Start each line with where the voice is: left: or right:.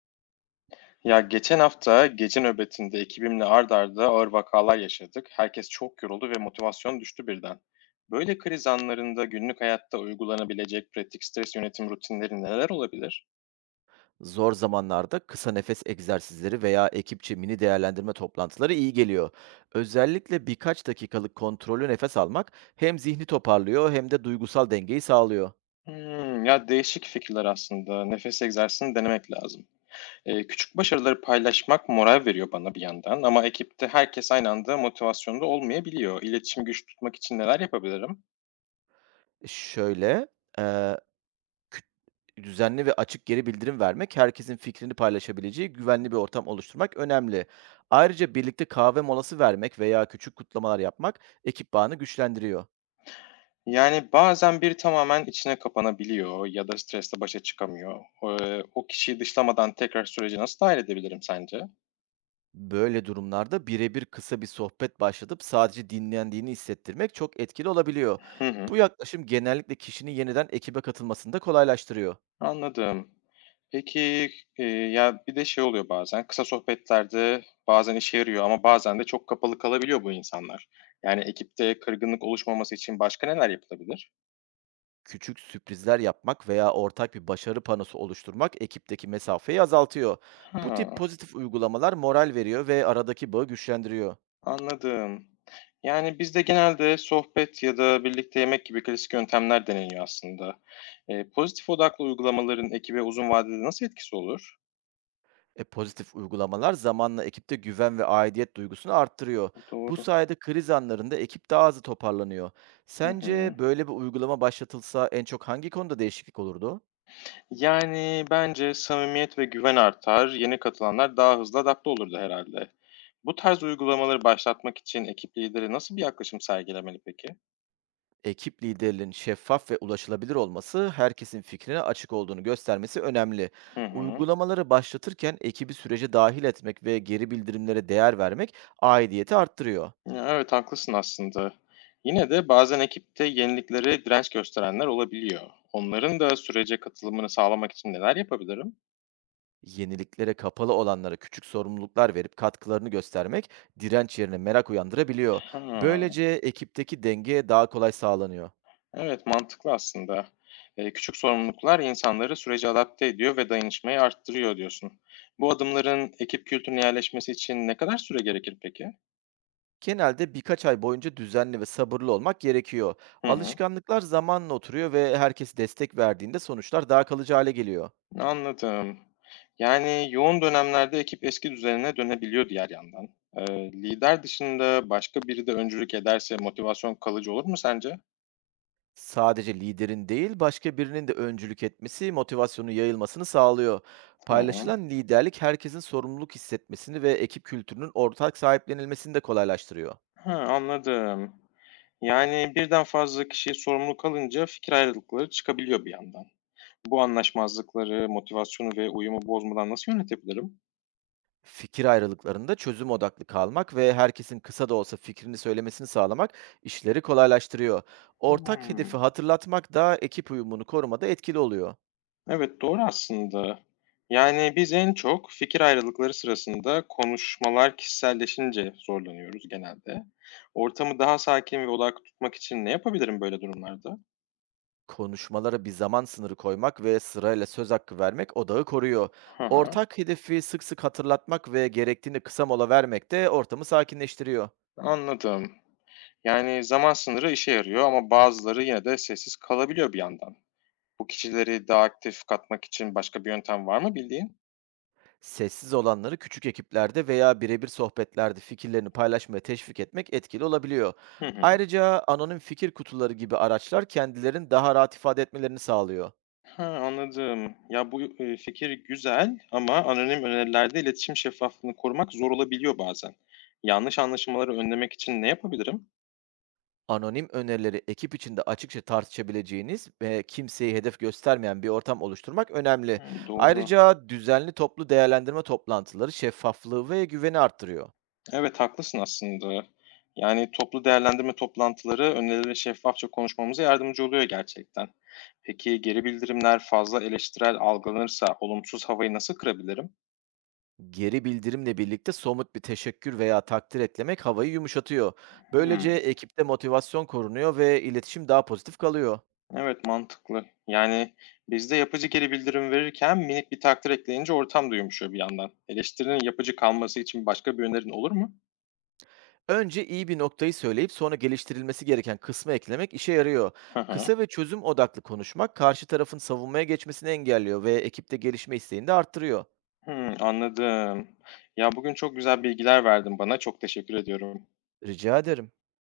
left: Ya geçen hafta gece nöbetinde ekibimle ard arda ağır vakalar yaşadık. Herkes çok yoruldu ve motivasyon düştü birden. Böyle kriz anlarında günlük hayatta uygulanabilecek pratik stres yönetim rutinleri neler olabilir?
right: Zor zamanlarda kısa nefes egzersizleri veya ekipçe mini değerlendirme toplantıları iyi geliyor. Özellikle birkaç dakikalık kontrollü nefes almak hem zihni toparlıyor hem de duygusal dengeyi sağlıyor.
left: Hmm, ya değişik fikirler aslında. Nefes egzersizini denemek lazım. Küçük başarıları paylaşmak moral veriyor bana bir yandan ama ekipte herkes aynı anda motivasyonda olmayabiliyor. İletişimi güç tutmak için neler yapabilirim?
right: Şöyle, eee, düzenli ve açık geri bildirim vermek, herkesin fikrini paylaşabileceği güvenli bir ortam oluşturmak önemli. Ayrıca birlikte kahve molası vermek veya küçük kutlamalar yapmak ekip bağını güçlendiriyor.
left: Yani, bazen biri tamamen içine kapanabiliyor ya da stresle başa çıkamıyor. O kişiyi dışlamadan tekrar sürece nasıl dâhil edebilirim sence?
right: Böyle durumlarda birebir kısa bir sohbet başlatıp sadece dinlendiğini hissettirmek çok etkili olabiliyor.
left: Hı
right: Bu
left: hı.
right: yaklaşım genellikle kişinin yeniden ekibe katılmasını da kolaylaştırıyor.
left: Anladım. Peki, ya, bir de şey oluyor bazen, kısa sohbetlerde bazen işe yarıyor ama bazen de çok kapalı kalabiliyor bu insanlar. Yani, ekipte kırgınlık oluşmaması için başka neler yapılabilir?
right: Küçük sürprizler yapmak veya ortak bir başarı panosu oluşturmak ekipteki mesafeyi azaltıyor. Bu tip
left: Ha.
right: pozitif uygulamalar moral veriyor ve aradaki bağı güçlendiriyor.
left: Anladım. Yani bizde genelde sohbet ya da birlikte yemek gibi klasik yöntemler deneniyor aslında. Pozitif odaklı uygulamaların ekibe uzun vadede nasıl etkisi olur?
right: Pozitif uygulamalar zamanla ekipte güven ve aidiyet duygusunu arttırıyor. Bu
left: Doğru.
right: sayede kriz anlarında ekip daha hızlı toparlanıyor.
left: Hı hı.
right: Sence böyle bir uygulama başlatılsa en çok hangi konuda değişiklik olurdu?
left: Yani bence samimiyet ve güven artar, yeni katılanlar daha hızlı adapte olurdu herhalde. Bu tarz uygulamaları başlatmak için ekip lideri nasıl bir yaklaşım sergilemeli peki?
right: Ekip liderinin şeffaf ve ulaşılabilir olması, herkesin fikrine açık olduğunu göstermesi önemli.
left: Hı hı.
right: Uygulamaları başlatırken ekibi sürece dahil etmek ve geri bildirimlere değer vermek aidiyeti arttırıyor.
left: Ya, evet, haklısın aslında. Yine de bazen ekipte yeniliklere direnç gösterenler olabiliyor. Onların da sürece katılımını sağlamak için neler yapabilirim?
right: Yeniliklere kapalı olanlara küçük sorumluluklar verip katkılarını göstermek direnç yerine merak uyandırabiliyor.
left: Ha,
right: Böylece ekipteki denge daha kolay sağlanıyor.
left: evet, mantıklı aslında. Küçük sorumluluklar insanları sürece adapte ediyor ve dayanışmayı arttırıyor diyorsun. Bu adımların ekip kültürüne yerleşmesi için ne kadar süre gerekir peki?
right: Genelde birkaç ay boyunca düzenli ve sabırlı olmak gerekiyor.
left: Hı hı.
right: Alışkanlıklar zamanla oturuyor ve herkes destek verdiğinde sonuçlar daha kalıcı hale geliyor.
left: Anladım. Yani yoğun dönemlerde ekip eski düzenine dönebiliyor diğer yandan. Lider dışında başka biri de öncülük ederse motivasyon kalıcı olur mu sence?
right: Sadece liderin değil, başka birinin de öncülük etmesi motivasyonun yayılmasını sağlıyor.
left: Tamam.
right: Paylaşılan liderlik herkesin sorumluluk hissetmesini ve ekip kültürünün ortak sahiplenilmesini de kolaylaştırıyor.
left: Ha, anladım. Yani birden fazla kişi sorumlu kalınca fikir ayrılıkları çıkabiliyor bir yandan. Bu anlaşmazlıkları, motivasyonu ve uyumu bozmadan nasıl yönetebilirim?
right: Fikir ayrılıklarında çözüm odaklı kalmak ve herkesin kısa da olsa fikrini söylemesini sağlamak işleri kolaylaştırıyor. Ortak hedefi
left: Hmm.
right: hatırlatmak da ekip uyumunu korumada etkili oluyor.
left: Evet, doğru aslında. Yani, biz en çok fikir ayrılıkları sırasında konuşmalar kişiselleşince zorlanıyoruz genelde. Ortamı daha sakin ve odaklı tutmak için ne yapabilirim böyle durumlarda?
right: Konuşmalara bir zaman sınırı koymak ve sırayla söz hakkı vermek odağı koruyor.
left: Hı hı,
right: Ortak hedefi sık sık hatırlatmak ve gerektiğinde kısa mola vermek de ortamı sakinleştiriyor.
left: anladım. Yani, zaman sınırı işe yarıyor ama bazıları yine de sessiz kalabiliyor bir yandan. Bu kişileri daha aktif katmak için başka bir yöntem var mı bildiğin?
right: Sessiz olanları küçük ekiplerde veya birebir sohbetlerde fikirlerini paylaşmaya teşvik etmek etkili olabiliyor.
left: Hı hı.
right: Ayrıca anonim fikir kutuları gibi araçlar kendilerini daha rahat ifade etmelerini sağlıyor.
left: Ha, anladım. Ya, bu, fikir güzel ama anonim önerilerde iletişim şeffaflığını korumak zor olabiliyor bazen. Yanlış anlaşılmaları önlemek için ne yapabilirim?
right: Anonim önerileri ekip içinde açıkça tartışabileceğiniz ve kimseyi hedef göstermeyen bir ortam oluşturmak önemli.
left: Hımm, doğru.
right: Ayrıca düzenli toplu değerlendirme toplantıları şeffaflığı ve güveni arttırıyor.
left: Evet, haklısın aslında. Yani, toplu değerlendirme toplantıları önerileri şeffafça konuşmamıza yardımcı oluyor gerçekten. Peki, geri bildirimler fazla eleştirel algılanırsa olumsuz havayı nasıl kırabilirim?
right: Geri bildirimle birlikte somut bir teşekkür veya takdir eklemek havayı yumuşatıyor. Böylece
left: Hımm.
right: ekipte motivasyon korunuyor ve iletişim daha pozitif kalıyor.
left: Evet, mantıklı. Yani bizde yapıcı geri bildirim verirken minik bir takdir ekleyince ortam da yumuşuyor bir yandan. Eleştirinin yapıcı kalması için başka bir önerin olur mu?
right: Önce iyi bir noktayı söyleyip sonra geliştirilmesi gereken kısmı eklemek işe yarıyor.
left: Hı hı.
right: Kısa ve çözüm odaklı konuşmak karşı tarafın savunmaya geçmesini engelliyor ve ekipte gelişme isteğini de arttırıyor.
left: Hı, anladım. Ya bugün çok güzel bilgiler verdin bana. Çok teşekkür ediyorum.
right: Rica ederim.